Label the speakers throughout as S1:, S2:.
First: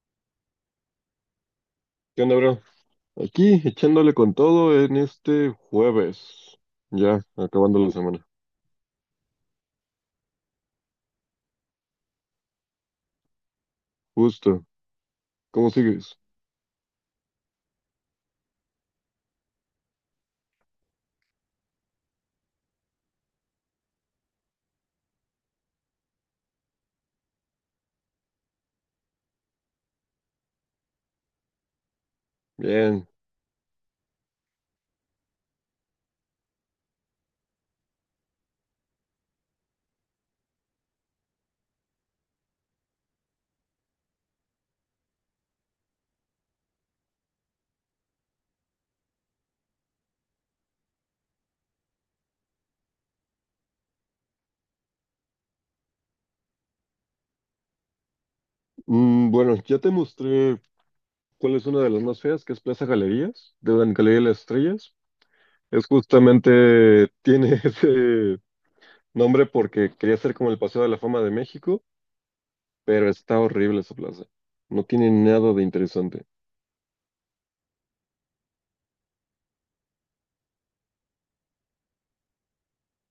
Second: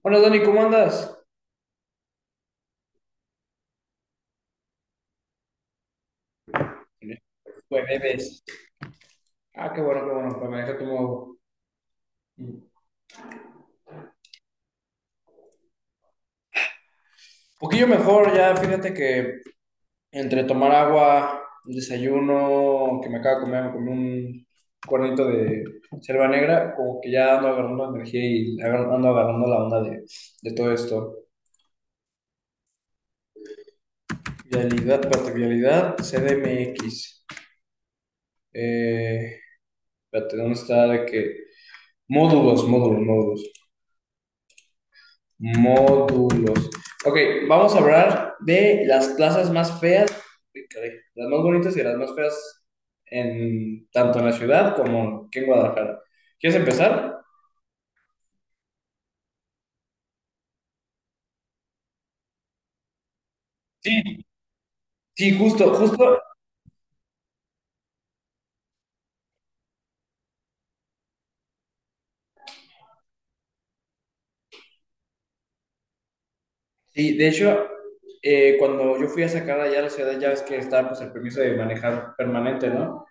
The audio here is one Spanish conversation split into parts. S1: Hola Dani, ¿cómo andas?
S2: ¿Qué onda, bro? Aquí echándole con todo en este jueves. Ya, acabando la semana.
S1: Jueves. Ah, qué bueno, pues me deja como un
S2: Justo. ¿Cómo sigues?
S1: poquillo mejor ya, fíjate que entre tomar agua, un desayuno, que me acabo de comer, me comí un cuernito de selva negra, como que ya ando agarrando energía y ando agarrando la onda de todo esto.
S2: Bien.
S1: Vialidad, parte vialidad, CDMX. Eh, espérate, ¿dónde está? De que módulos, módulos, módulos. módulos. Ok, vamos a hablar de las plazas más feas, las más bonitas y las más feas, en, tanto en la ciudad como aquí en Guadalajara. ¿Quieres empezar?
S2: Bueno, ya te mostré cuál es una de las más feas, que es Plaza Galerías, de la Galería de
S1: Sí,
S2: las Estrellas.
S1: sí, justo,
S2: Es
S1: justo.
S2: justamente, tiene ese nombre porque quería ser como el Paseo de la Fama de México, pero está horrible esa plaza. No tiene nada de interesante.
S1: Sí, de hecho, cuando yo fui a sacar allá a la ciudad, ya ves que está pues, el permiso de manejar permanente, ¿no?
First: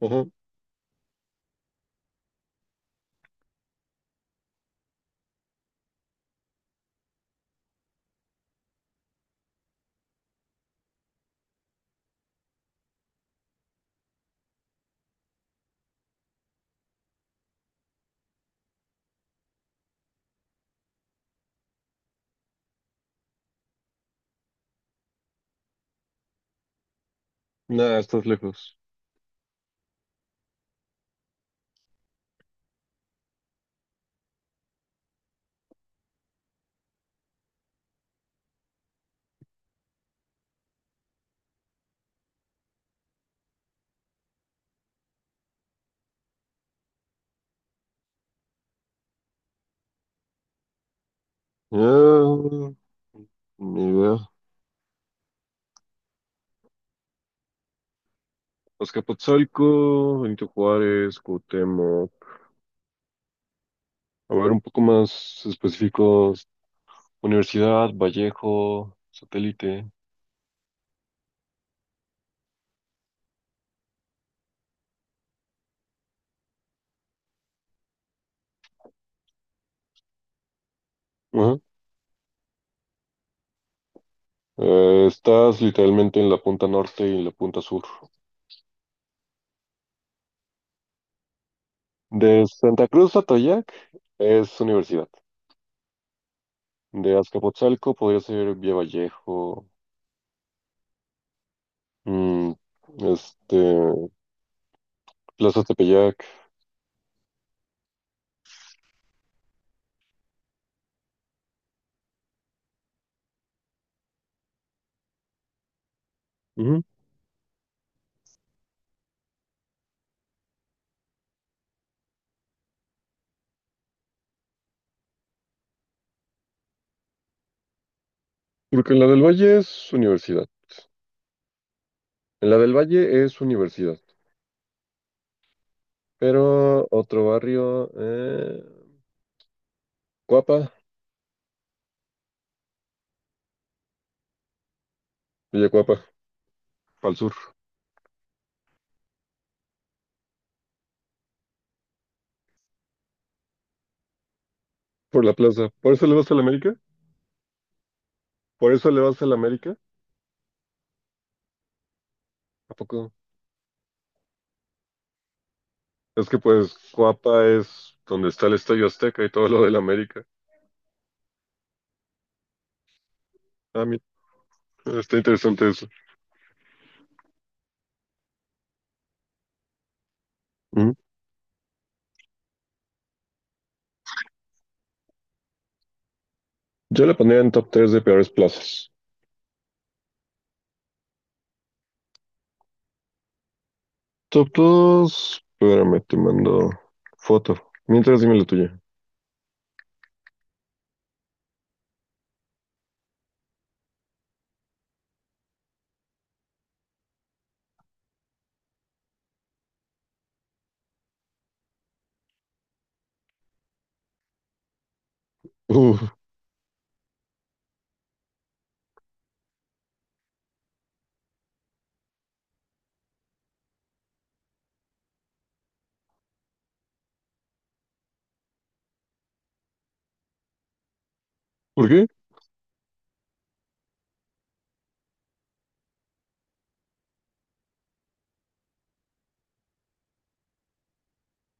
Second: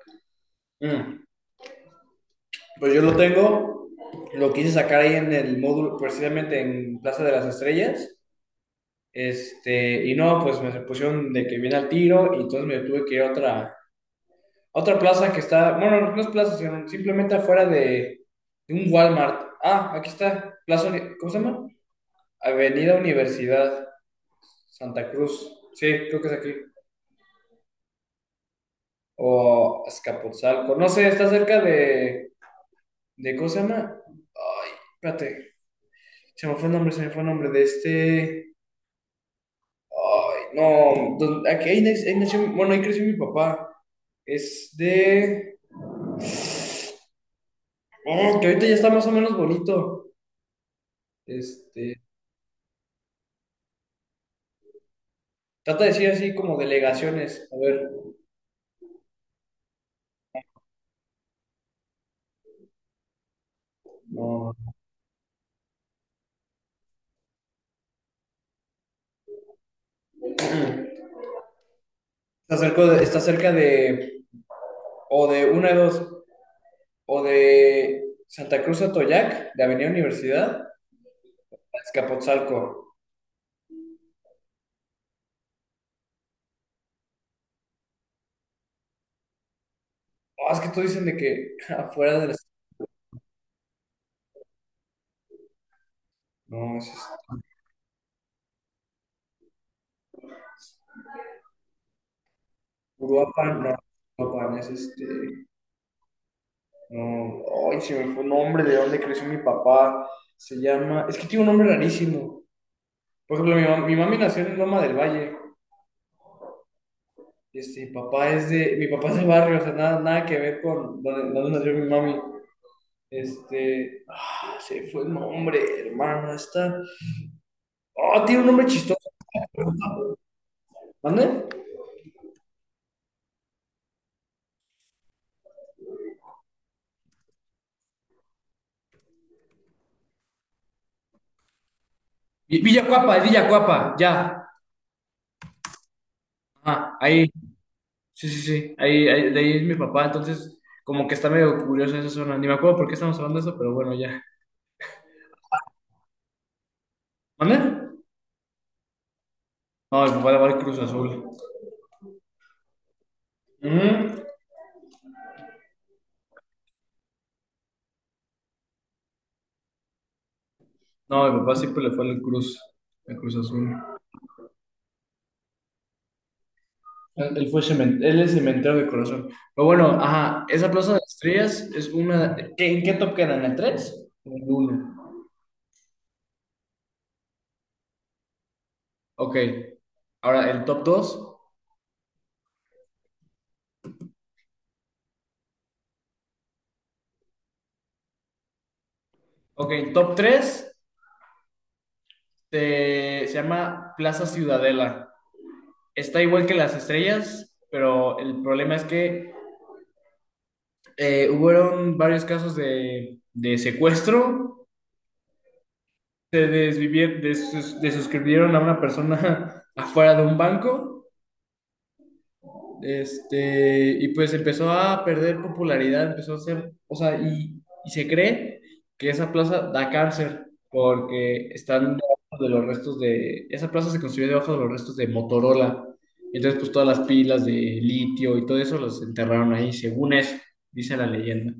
S2: Ajá.
S1: Mm, pues yo lo tengo, lo quise sacar ahí en el módulo, precisamente en Plaza de las Estrellas. Este, y no, pues me pusieron de que viene al tiro y entonces me tuve que ir a otra plaza que está, bueno, no es plaza, sino simplemente afuera de un Walmart. Ah, aquí está, plaza, ¿cómo se llama? Avenida Universidad Santa Cruz. Sí, creo que es aquí.
S2: Nada, estás lejos.
S1: O Azcapotzalco. No sé, está cerca de ¿cómo se llama? Ay, espérate, se me fue el nombre, se me fue el nombre de este. Ay, no, ahí nació, bueno, ahí creció mi papá. Es de. Oh, que ahorita ya está más o menos bonito. Este,
S2: Ah, ni idea.
S1: trata de decir así como delegaciones. A ver,
S2: Azcapotzalco, Benito Juárez, Cuauhtémoc. A ver,
S1: no.
S2: un poco más específicos. Universidad, Vallejo, Satélite.
S1: Está cerca de, o de una de dos, o de Santa Cruz Atoyac, de Avenida Universidad, a
S2: Ajá.
S1: Azcapotzalco.
S2: Estás literalmente en la punta norte y en la punta sur.
S1: Oh, es que todos dicen de que afuera de la.
S2: De Santa Cruz a Atoyac es universidad.
S1: No, es este,
S2: De Azcapotzalco podría ser Vía Vallejo, mm,
S1: Uruapan, no,
S2: este,
S1: Uruapan, es este.
S2: Plaza Tepeyac.
S1: No, ay, se me fue el nombre de dónde creció mi papá. Se llama, es que tiene un nombre rarísimo. Por ejemplo, mi mami nació en Loma del Valle.
S2: Ujú.
S1: Este, mi papá es de barrio, o sea, nada, nada que ver con donde nació mi mami. Este, ah, se fue el nombre, hermano, está. Oh, tiene un nombre
S2: Porque en la
S1: chistoso.
S2: del Valle es universidad.
S1: ¿Mande?
S2: En la del Valle es universidad. Pero otro barrio, Cuapa,
S1: Villacuapa, es Villacuapa, ya.
S2: Villacuapa,
S1: Ah,
S2: al
S1: ahí,
S2: sur,
S1: sí, sí, sí, ahí, ahí, de ahí es mi papá, entonces como que está medio curioso esa zona. Ni me acuerdo por qué estamos hablando de eso, pero bueno, ya.
S2: por la plaza. ¿Por eso le vas a la América?
S1: ¿Mande?
S2: ¿Por eso le vas a la América?
S1: No, mi papá le va al Cruz Azul.
S2: ¿A poco?
S1: Ujú.
S2: Es que pues Cuapa es donde está el Estadio Azteca y todo lo de la América.
S1: No, mi papá siempre le fue al Cruz Azul.
S2: Ah, mira, está interesante eso.
S1: Él fue él es cementero de corazón. Pero bueno, ajá, esa Plaza
S2: Ujú.
S1: de Estrellas es una. ¿Qué- ¿En qué top quedan? ¿En la 3? En el uno.
S2: Yo la pondría en top tres de peores plazas.
S1: Ok. Ahora, el top dos.
S2: Top 2, espérame, te mando foto. Mientras dime la tuya.
S1: Ok, top 3. Este, se llama Plaza Ciudadela. Está igual que las estrellas, pero el problema es que hubieron varios casos de secuestro,
S2: Uf,
S1: se desvivieron, desuscribieron a una persona afuera de un banco, este, y pues empezó a perder popularidad, empezó a ser, o sea, y se cree que esa plaza da cáncer porque
S2: ¿por
S1: están
S2: qué?
S1: debajo de los restos de, esa plaza se construyó debajo de los restos de Motorola, entonces pues todas las pilas de litio y todo eso los enterraron ahí, según eso, dice la leyenda.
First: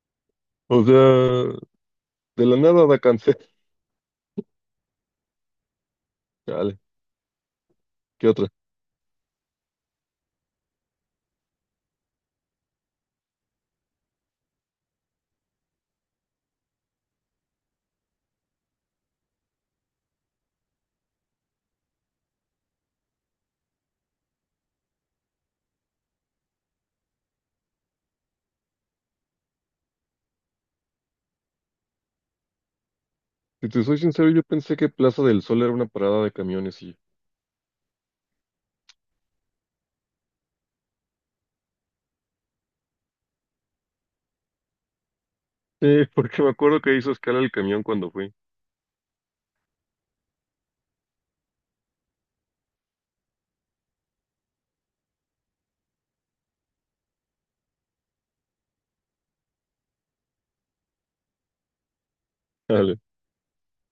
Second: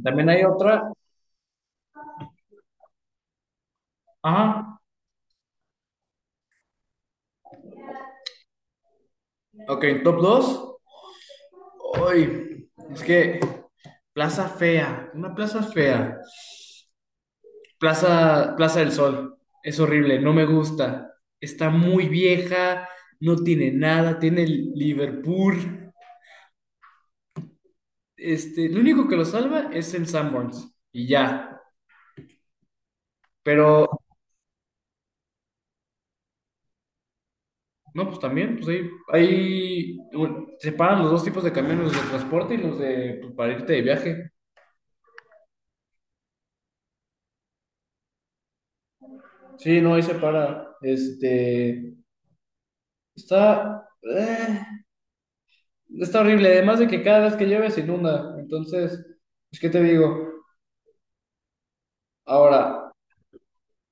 S1: También hay
S2: O
S1: otra,
S2: sea, de la nada da cáncer.
S1: ajá,
S2: Dale, ¿qué otra?
S1: ok, top 2, hoy es que Plaza fea, una plaza fea. Plaza, Plaza del Sol. Es horrible, no me gusta. Está muy vieja, no tiene nada, tiene el Liverpool. Este, lo único que lo salva es el Sanborns y ya.
S2: Si te
S1: Pero,
S2: soy sincero, yo pensé que Plaza del Sol era una parada de camiones y
S1: no, pues también, pues ahí, ahí bueno, separan los dos tipos de camiones, los de transporte y los de pues, para irte de viaje.
S2: sí, porque me acuerdo que hizo escala el camión cuando fui.
S1: Sí, no, ahí separa. Este, está. Está horrible, además de que cada vez que llueve se inunda. Entonces, pues, ¿qué te digo? Ahora,
S2: Dale.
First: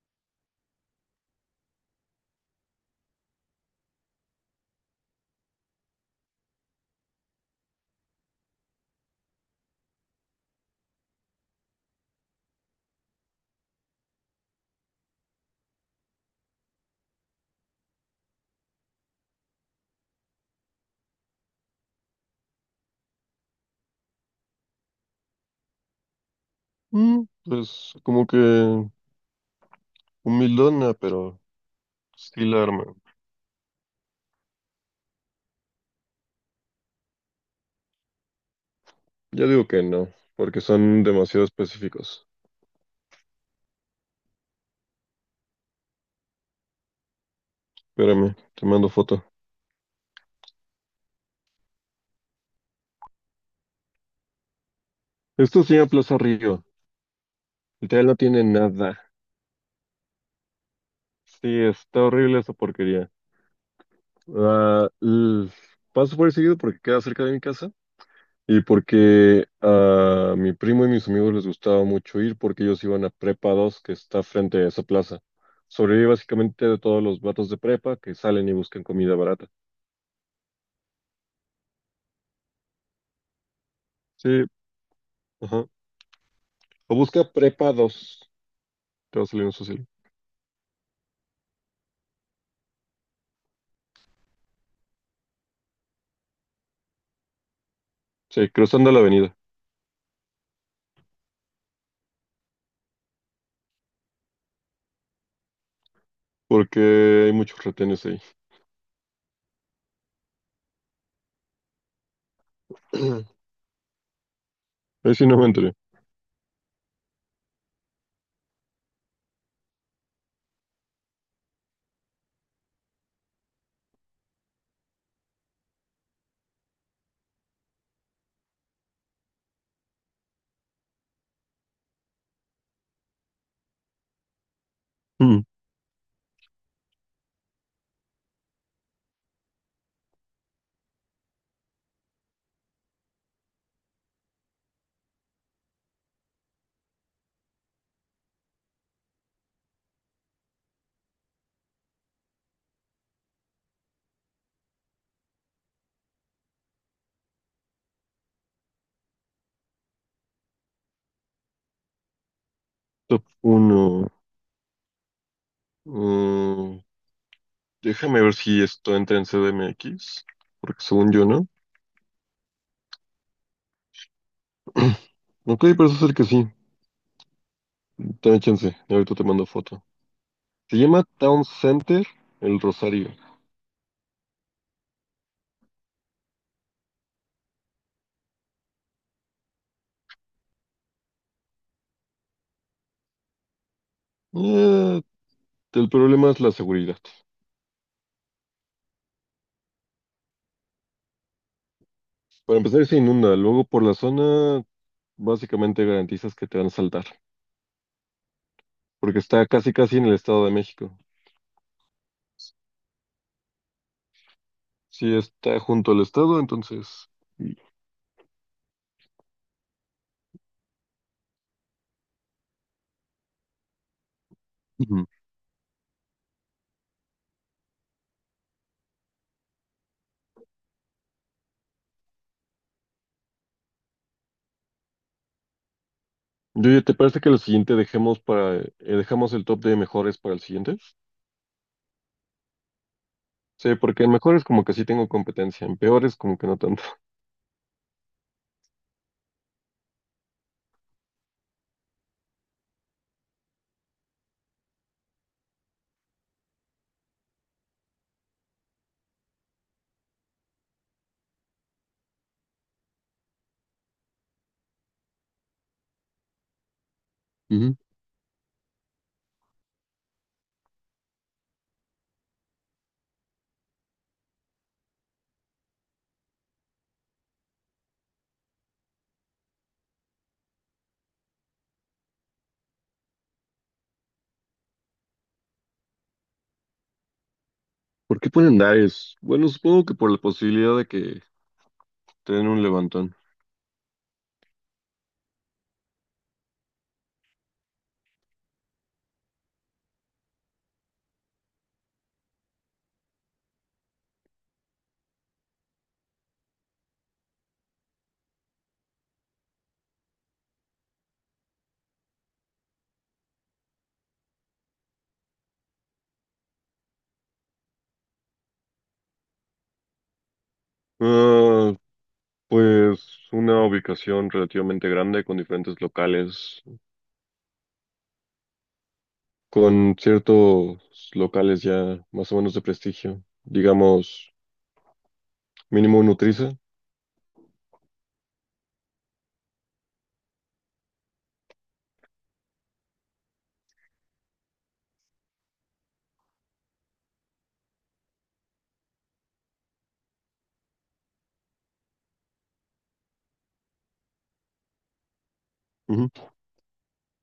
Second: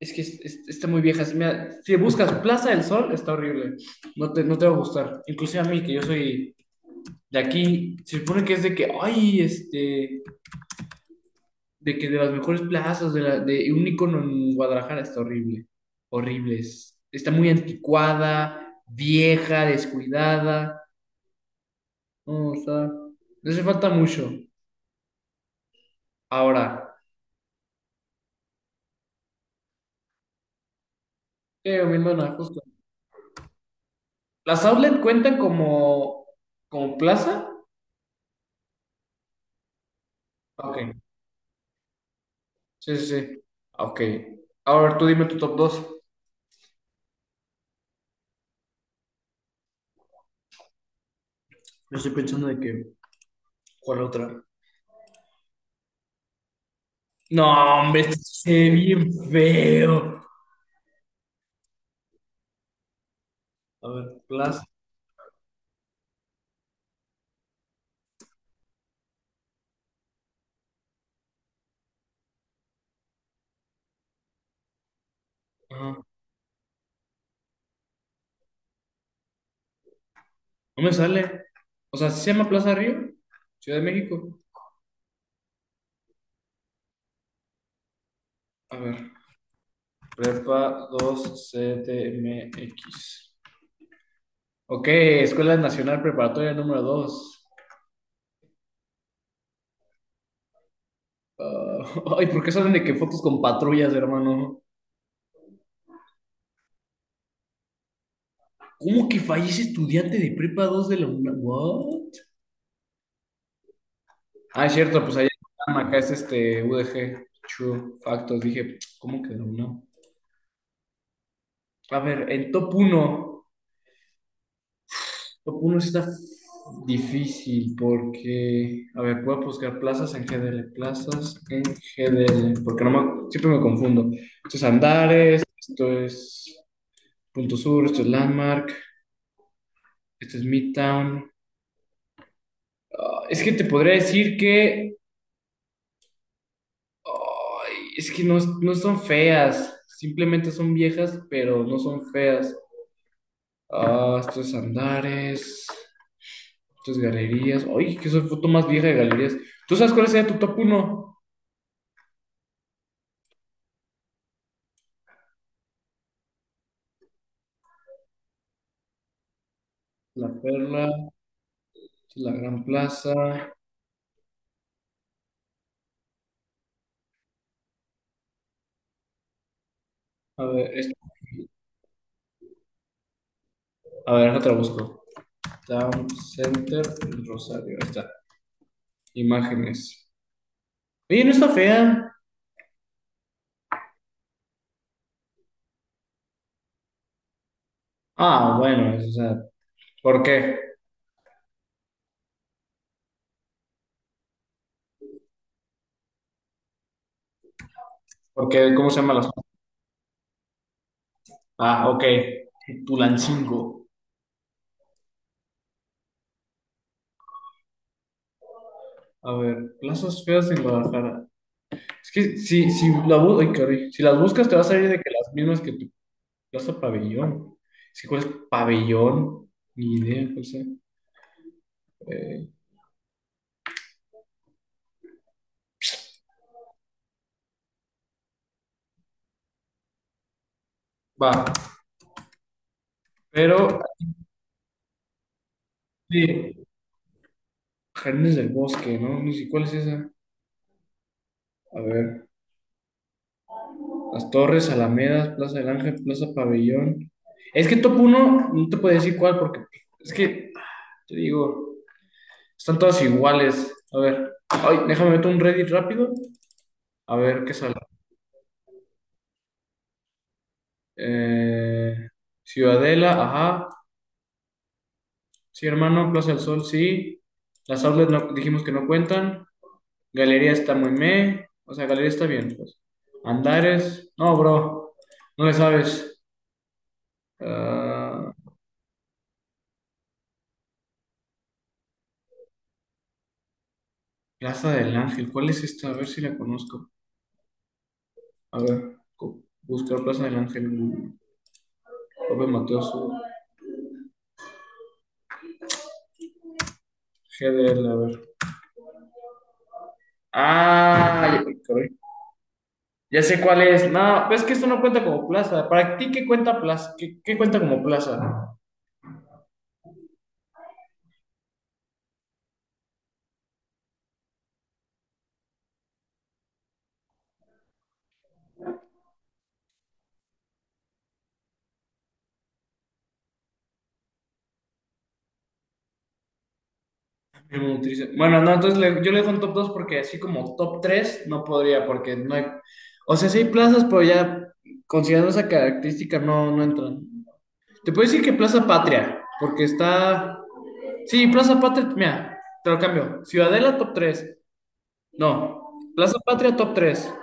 S1: es que está muy vieja. Si, mira, si buscas Plaza del Sol, está horrible. No te va a gustar. Inclusive a mí, que yo soy de aquí, se supone que es de que, ay, este, de que de las mejores plazas, de, la- de un icono en Guadalajara, está horrible. Horrible. Está muy anticuada, vieja, descuidada. No, o sea, le hace falta mucho. Ahora,
S2: Mm, pues como que humildona, pero
S1: mi hermana,
S2: sí
S1: justo.
S2: la arma.
S1: ¿Las outlet cuentan como, como plaza?
S2: Ya digo que no, porque
S1: Ok,
S2: son demasiado específicos.
S1: sí, sí, sí. Ok. Ahora tú dime tu top 2.
S2: Espérame, te mando foto.
S1: Yo estoy pensando de que, ¿cuál otra?
S2: Esto se llama Plaza Río.
S1: No, hombre,
S2: Literal
S1: esto
S2: no tiene
S1: se ve bien
S2: nada.
S1: feo.
S2: Sí, está horrible esa porquería.
S1: A ver, Plaza.
S2: Ah, l- Paso por ahí seguido porque queda cerca de mi casa. Y porque a mi primo y mis amigos les gustaba mucho ir porque ellos iban a Prepa Dos que está frente a esa plaza.
S1: Ajá.
S2: Sobrevive básicamente de todos los vatos de prepa que salen y buscan comida barata.
S1: No me sale. O sea, ¿sí se llama Plaza Río? Ciudad de México.
S2: Sí, ajá. O busca Prepa Dos.
S1: A ver.
S2: Te va a salir un social.
S1: Prepa 2 X. Ok, Escuela Nacional Preparatoria número dos.
S2: Sí, cruzando la avenida.
S1: Ah, ay, ¿por qué salen de que fotos con patrullas, hermano?
S2: Porque hay muchos retenes ahí.
S1: ¿Cómo que fallece estudiante de prepa 2 de la UNAM? ¿What? Ah, es cierto,
S2: Ahí
S1: pues allá
S2: sí no me
S1: en
S2: enteré.
S1: Tama, acá es este UDG, True Factos. Dije, ¿cómo que de la UNAM? A ver, el top uno, top uno está difícil porque, a ver, voy a buscar plazas en GDL, plazas en GDL, porque no me- siempre me confundo. Esto es Andares,
S2: Mm,
S1: esto es Punto Sur, esto es Landmark, esto es Midtown. Ah, es que te podría decir que es que no, no son feas, simplemente son viejas, pero no son feas. Ah, estos andares, estas galerías. Ay, que soy foto más vieja de galerías. ¿Tú sabes cuál sería tu top 1?
S2: top 1. Déjame ver si esto entra en
S1: La
S2: CDMX. Porque
S1: Perla,
S2: según yo no.
S1: la Gran Plaza.
S2: Ok, parece ser que sí. Ten chance, y ahorita te mando foto.
S1: A ver,
S2: Se
S1: esta-
S2: llama Town Center El Rosario.
S1: a ver, otra busco. Town Center, el Rosario. Ahí está. Imágenes. Oye, no está fea.
S2: Eh, el problema es la seguridad.
S1: Ah, bueno, o sea, ¿por qué?
S2: Para empezar, se inunda. Luego, por la zona, básicamente garantizas que te van a saltar.
S1: Porque, ¿cómo se llama
S2: Porque
S1: las?
S2: está casi, casi en el Estado de México.
S1: Ah, ok. Tulancingo.
S2: Sí, está junto al Estado, entonces.
S1: A ver, plazas feas en Guadalajara. Es que si, la, ay, caray. Si las buscas te va a salir de
S2: Ujú.
S1: que las mismas que tu plaza pabellón. Es que cuál es pabellón, ni idea, no sé. Eh,
S2: Yo, ¿te parece que lo siguiente dejemos para, dejamos el top de mejores para el siguiente?
S1: va,
S2: Sí,
S1: pero
S2: porque en mejores como que sí tengo competencia, en peores como que no
S1: sí,
S2: tanto.
S1: Jardines del Bosque, ¿no? Ni si cuál es esa. A ver, Las Torres, Alamedas, Plaza del Ángel, Plaza Pabellón. Es que top uno no te puedo decir cuál porque es que, te digo, están todas iguales. A ver, ay, déjame meter un Reddit rápido. A ver qué sale.
S2: Ujú.
S1: Eh, Ciudadela, ajá. Sí, hermano. Plaza del Sol, sí. Las outlets no, dijimos que no cuentan. Galería está muy meh. O sea, Galería está bien, pues. Andares. No, bro. No le sabes.
S2: ¿Por qué
S1: Ah,
S2: ponen Dares? Bueno, supongo que por la posibilidad de que te den un levantón.
S1: Plaza del Ángel. ¿Cuál es esta? A ver si la conozco. A ver. Buscar Plaza del Ángel. López Mateos. GDL, a ver. Ah, ya sé cuál es. No, pues es que esto no cuenta como plaza. ¿Para ti qué cuenta plaza? ¿Qué, qué cuenta como plaza?
S2: Ah, pues una ubicación relativamente grande con diferentes locales, con ciertos locales ya más o menos de prestigio. Digamos, mínimo Nutriza.
S1: Nutrición. Bueno, no, entonces le- yo le dejo un top 2 porque así como top 3 no podría, porque no hay. O sea, sí hay plazas, pero ya considerando esa característica no, no entran. Te puedo decir que Plaza Patria, porque está. Sí, Plaza Patria, mira, te lo cambio. Ciudadela top 3. No,
S2: Ujú,
S1: Plaza Patria top 3.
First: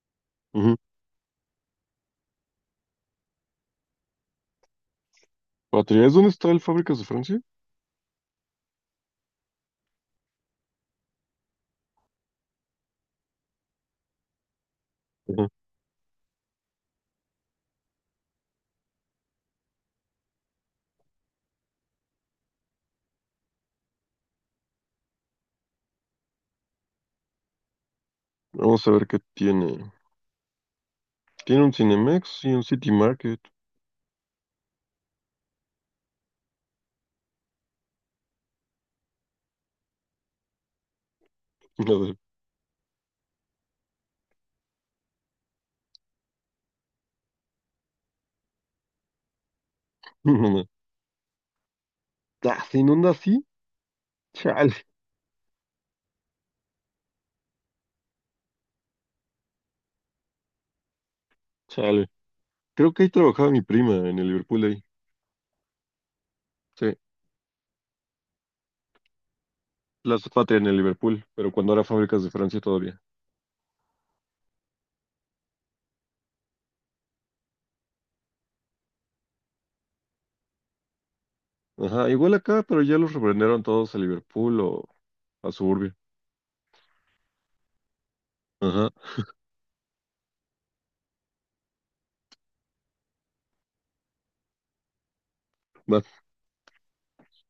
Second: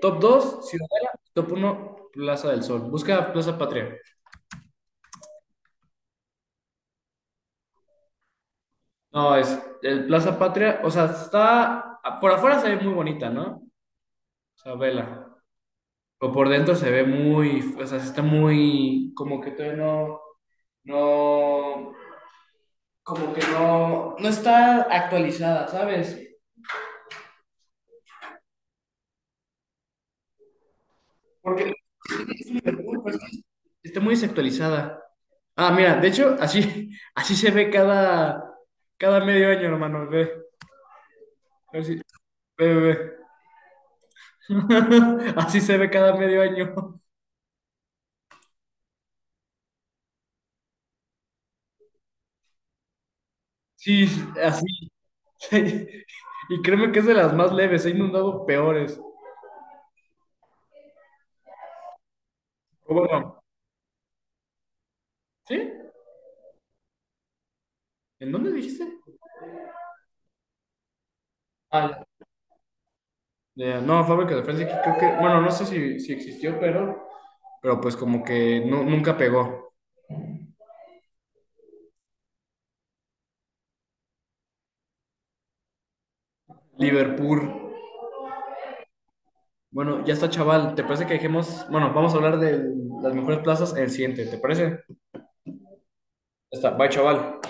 S1: Top dos,
S2: ujú.
S1: Ciudadela, top uno, Plaza del Sol. Busca Plaza Patria.
S2: Patria, ¿es dónde está el Fábricas de Francia?
S1: No, es el Plaza Patria, o sea, está, por afuera se ve muy bonita, ¿no? O sea, vela.
S2: Ujú.
S1: Pero por dentro se ve muy, o sea, está muy, como que todavía no, no, como que no está actualizada, ¿sabes?
S2: Vamos a ver qué tiene. Tiene
S1: Porque
S2: un Cinemex y un City
S1: Liverpool, pues,
S2: Market.
S1: está muy desactualizada. Ah, mira, de hecho, así, así se ve cada medio año, hermano, ve, a ver
S2: A
S1: si-
S2: ver.
S1: ve, ve, ve. Así se ve cada medio año.
S2: Ah, ¿se inunda así?
S1: Sí, así.
S2: Chale,
S1: Sí. Y créeme que es de las más leves, he inundado peores.
S2: chale. Creo
S1: O
S2: que ahí
S1: bueno,
S2: trabajaba mi prima en el Liverpool ahí.
S1: ¿sí?
S2: Sí,
S1: ¿En dónde dijiste?
S2: la Patria en el Liverpool, pero cuando era
S1: Ah,
S2: Fábricas de Francia todavía.
S1: ya. No, fábrica de Francia, que creo que, bueno, no sé si existió, pero pues como que no, nunca pegó.
S2: Ajá, igual acá, pero ya los reprendieron todos a Liverpool o a Suburbia.
S1: Liverpool.
S2: Ajá.
S1: Bueno, ya está, chaval. ¿Te parece que dejemos? Bueno, vamos a hablar de las mejores plazas en el siguiente, ¿te parece?
S2: Va.
S1: Ya está, bye, chaval.